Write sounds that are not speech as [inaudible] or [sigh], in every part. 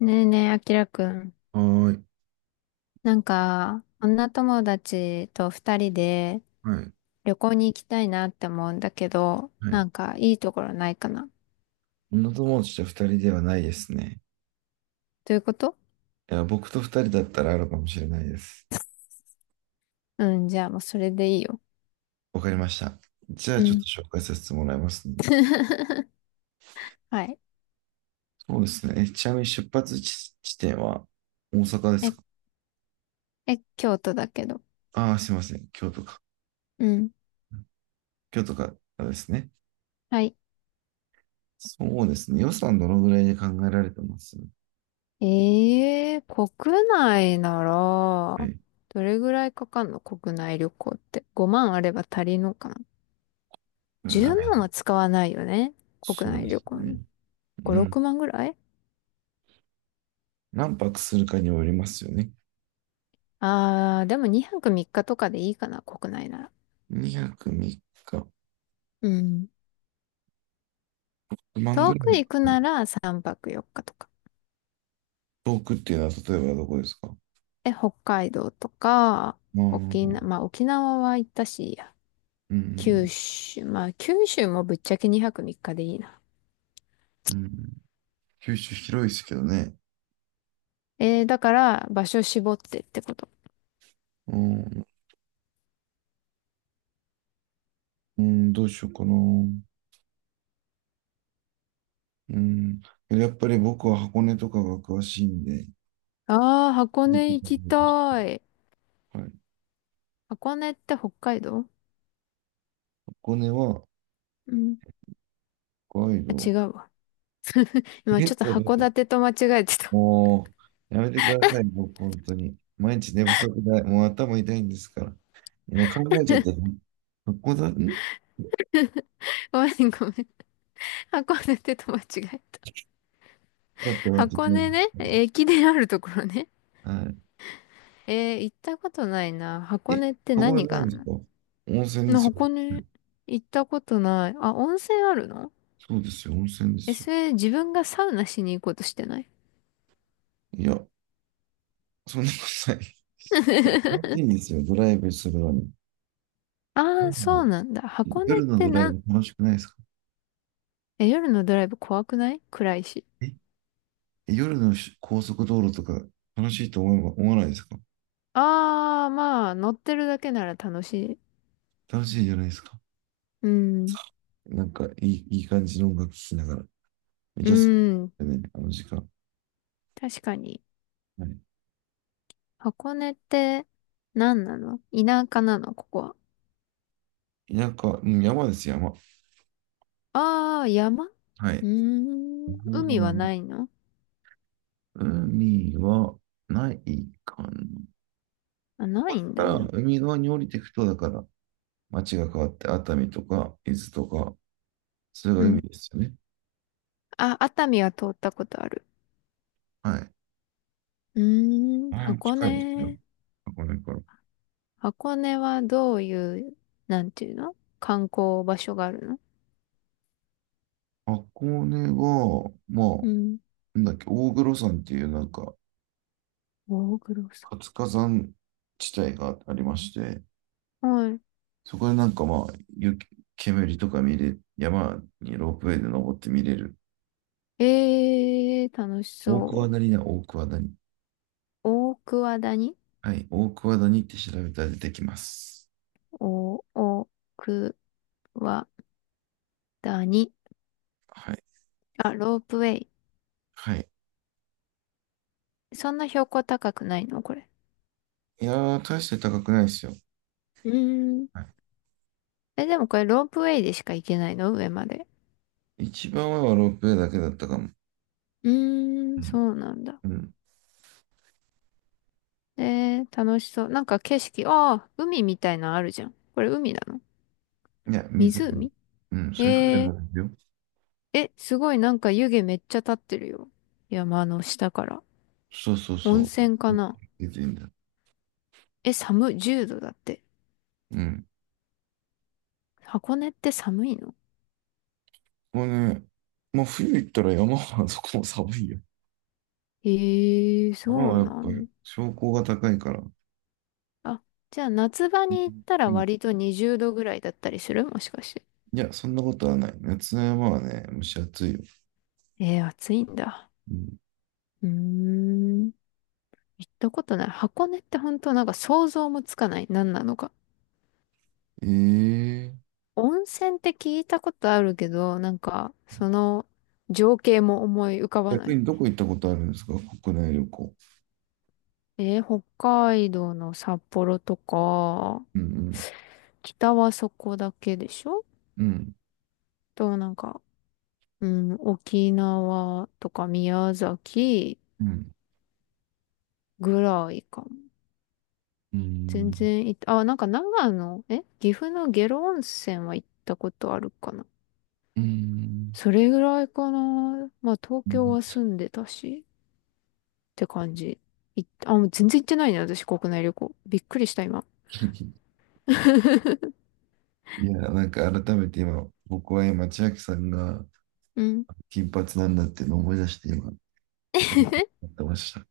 ねえねえ、あきらくん。はーい。なんか、女友達と二人ではい。旅行に行きたいなって思うんだけど、はない。んかいいところないかな。女友達と二人ではないですね。ということいや、僕と二人だったらあるかもしれないです。うん、じゃあもうそれでいいよ。わかりました。じゃあうちょっん。と紹介させてもらいますね。[laughs] はい。そうですね。ちなみに出発地、地点は大阪ですえ、か？京都だけど。ああー、すいません。京都か。うん。京都からですね。はい。そうですね。予算どのぐらいで考えられてます？ええー、国内なら、はい。どれぐらいかかんの、国内旅行って。5万あれば足りんのかな？ 10 な万はい。使わないよね。国そう内で旅す行ね。に。う5、ん。6万ぐらい。何泊するかによりますよね。ああ、でも2泊3日とかでいいかな、国内なら。2泊3日。うん。万ぐ遠らくい。行くなら3泊4日とか。遠くっていうのは例えばどこですか？北海道とか、まあ、うん、沖縄、まあ沖縄は行ったし、う九ん、州、まあ九州もぶっちゃけ2泊3日でいいな。うん。九州広いですけどね。だから場所絞ってってこと。うん、うん、どうしようかな。うん。やっぱり僕は箱根とかが詳しいんで。ああ、箱根行きたい。はい。箱根って北海道？箱根はうん。北海あ、道。違うわ。え、今ちょちっょっとと待っ函て。館と間違えてた。もう、やめてください、僕、本当に。毎日寝不足だ。もう頭痛いんですから。今考えちゃった。箱根、ん、 [laughs] ごめんごめん。[laughs] 函館と間違えた。だって待って箱ね。根ね、駅伝あるところね。は行ったことないな。い。箱え、根って箱根何ながいあんでんすの？か？温泉ですよ。箱根行ったことない。あ、温泉あるの？そうですよ、温泉でえ、すよ。それ自分がサウナしに行こうとしてない？ いや、そんなことない。楽しいん [laughs] ですよ、ドライブするのに。うああ、そうん。なんだ。箱根っ夜のてドライな、ブ楽しくないですか？え、夜のドライブ怖くない？暗いし。え、夜のし高速道路とか楽しいと思えば思わないですか？ああ、まあ、乗ってるだけなら楽しい。楽しいじゃないですか？うん。なんかいい、いい感じの音楽聴きながら。めっうちゃ好きん。ね、あの時間。確かに。はい。箱根って何なの？田舎なのここは。田舎、うん、山です、山。ああー、山。うはーい。ん。海は山ないの？海はないかな。あ、ないんだかだ。ら、海側に降りていくと、だから、町が変わって熱海とか伊豆とか、それがう海ん。ですよね。あ、熱海は通ったことある。はい。うーん、あれ箱近いんですよ。根。箱根から。箱根はどういう、なんていうの、観光場所があるの？箱根は、まあ、うん。なんだっけ、大黒山っていうなんか大黒さ活火山地帯がありまして、ん。はそこでなんかまあ、雪煙とか見れ、山にロープウェイで登って見れる。い。楽し大桑そう。谷だ、大桑谷。大桑谷？はい、大桑谷って調べたら出てきます。お、大桑谷。はい。あ、ロープウェイ。はい。そんな標高高くないのこれ？いやー、大して高くないですよ。うーん。はい。え、でもこれロープウェイでしか行けないの、上まで？一番上はロープウェイだけだったかも。うーうん、ん。そうなんだ。うん。楽しそう。なんか景色、ああ、海みたいなのあるじゃん。これ海なの？いや、水に。湖？うん、それ船えもー、あるよ。すごい、なんか湯気めっちゃ立ってるよ。山の下から。そうそう温そ泉かう。な？出てんだ。え、寒い、10度だって。うん。箱根って寒いの？これね、まあ冬行ったら山は [laughs] そこも寒いよ。山そはうやっなぱんだ。標高が高いから。あ、じゃあ夏場に行ったうらん。割と20度ぐらいだったりする、もしかして。いや、そんなことはない。夏の山はね、蒸し暑いよ。暑いんだ。うん、うーん、行ったことない。箱根って本当なんか想像もつかない。何なのか。ええ温泉って聞いたことあるけど、なんか、その情景も思い浮かばな逆い。にどこ行ったことあるんですか？国内旅行。北海道の札幌とか、うんうん。北はそこだけでしょ？うん。と、なんか、うん、沖縄とか宮崎うん。ぐらいかも。う全ん。然行った、あ、なんか長野、岐阜の下呂温泉は行ったことあるかな。うん。それぐらいかな。まあ、東京は住んでたし。て感じ。あ、もう全然行ってないね、私、国内旅行。びっくりした、今。[laughs] いや、なんか改めて今、僕は今、千秋さんがうん。金髪なんだっていうのを思い出して今、思ってました。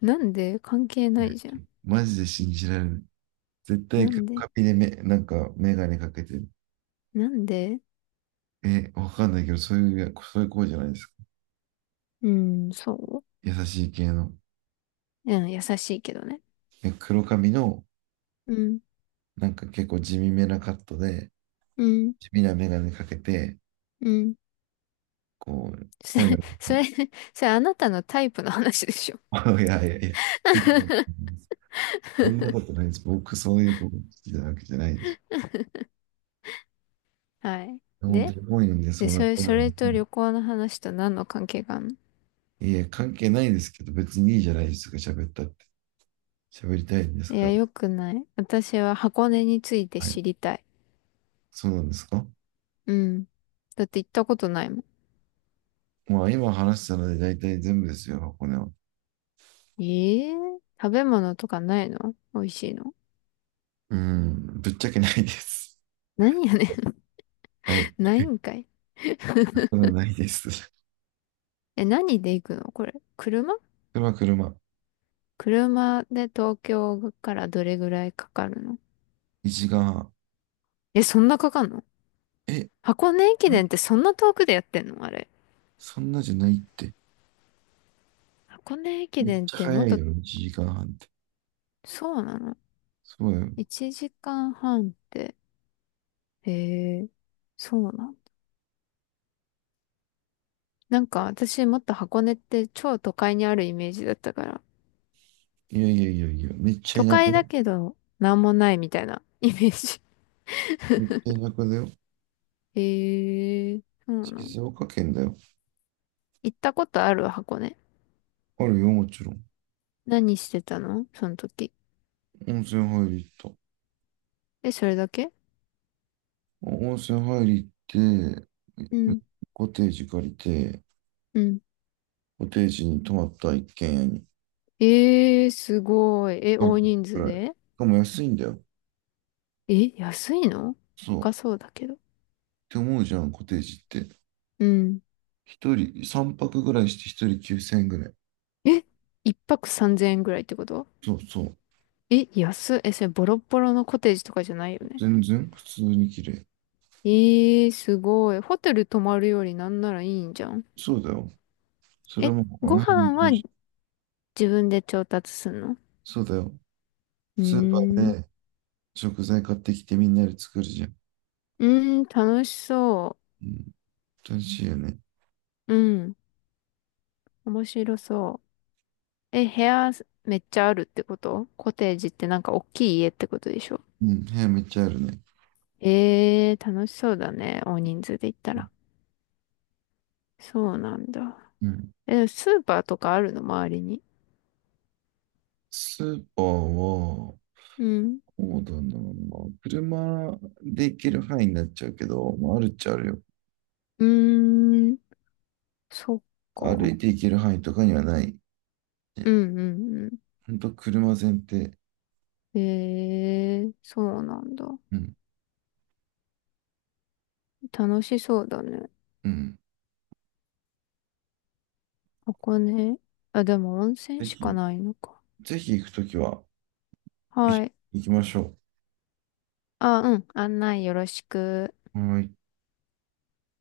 なんで？関係ないじゃん。マジで信じられない。絶対なカんピでカピでなんかメガネかけてる。なんで？え、わかんないけど、そういう、そういう子じゃないですか。うん、そう。優しい系の。うん、優しいけどね。え、黒髪の、うん、なんか結構地味めなカットで、うん、地味なメガネかけて、うん。こう、[laughs] そ本れ、屋のそ人、れ、それ、あなたのタイプの話でしょ。[laughs] いやいやいや、そんなことないです。僕、そういう子好きなわけじゃないです。はい。本当で、に本読んでそで、うそなれ、子そなんれで。と旅行の話と何の関係があるの？いや、関係ないですけど、別にいいじゃないですか、喋ったって。喋りたいんですいかや、ら。よくない。私は箱根についてはい。知りたい。そうなんですか？うん。だって行ったことないもまあ、今話したので大体全部ですよ、箱根は。ん。ええ？食べ物とかないの？美味しいの。うん、ぶっちゃけないです。何やねん。[laughs] は [laughs] い。ないんかい。そんなないです。え、何で行くのこれ。車？車、車。車で東京からどれぐらいかかるの？1時間半。え、そんなかかんの？え、ん箱根駅伝ってそんな遠くでやってんのあれ。そんなじゃないって。箱根駅めっ伝っちゃても早っいと、よ、1時間半って。そうなの？ そうよ。1 時間半って。へえ、そうなの？なんか私もっと箱根って超都会にあるイメージだったから。いやいやいやいや、めっちゃ都田舎会だだよ。けど、なんもないみたいなイメージ。めっちゃ田舎だよ。[laughs] へえ、そうなの？静岡県だよ。行ったことある箱根。あるよ、もちろん。何してたのその時。温泉入り行った。え、それだけ？温泉入り行って、うん。コテージ借りて、うん。コテージに泊まった一軒家にすごい。え、半大泊人く数らい。しで？かも安いんだよ。え、安いの？そう。っ高そうだけど。て思うじゃん、コテージって。うん。一人、三泊ぐらいして一人9千円ぐらい。え、一泊3000円ぐらいってこと？そうそう。え、安い。え、それボロッボロのコテージとかじゃないよね。全然普通に綺麗。すごい。ホテル泊まるよりなんならいいんじゃん。そうだよ。それえ、はもう、あのご辺の飯調は子。自分で調達すんの？そうだよ。うースーパーん。で食材買ってきてみんなで作るじゃん。うーん、楽しそうん。楽しいよね。う。うん。面白そう。え、部屋めっちゃあるってこと？コテージってなんか大きい家ってことでしょ？うん。部屋めっちゃあるね。ええー、楽しそうだね。大人数で行ったら。そうなんだ。うん。え、スーパーとかあるの、周りに。スーパーは、うん。そうだな。車で行ける範囲になっちゃうけど、まあ、あるっちゃあるよ。うーん。そっ歩か。いて行ける範囲とかにはない。うね、んうんうほんと車前提。ん。ええー、そうなんだ。うん、楽しそうだね。うん。ここね。あ、でも温泉ぜしかひ、ないのか。ぜひ行くときは、一は緒い。に行きましょあ、うん。案内よろしく。う。はい。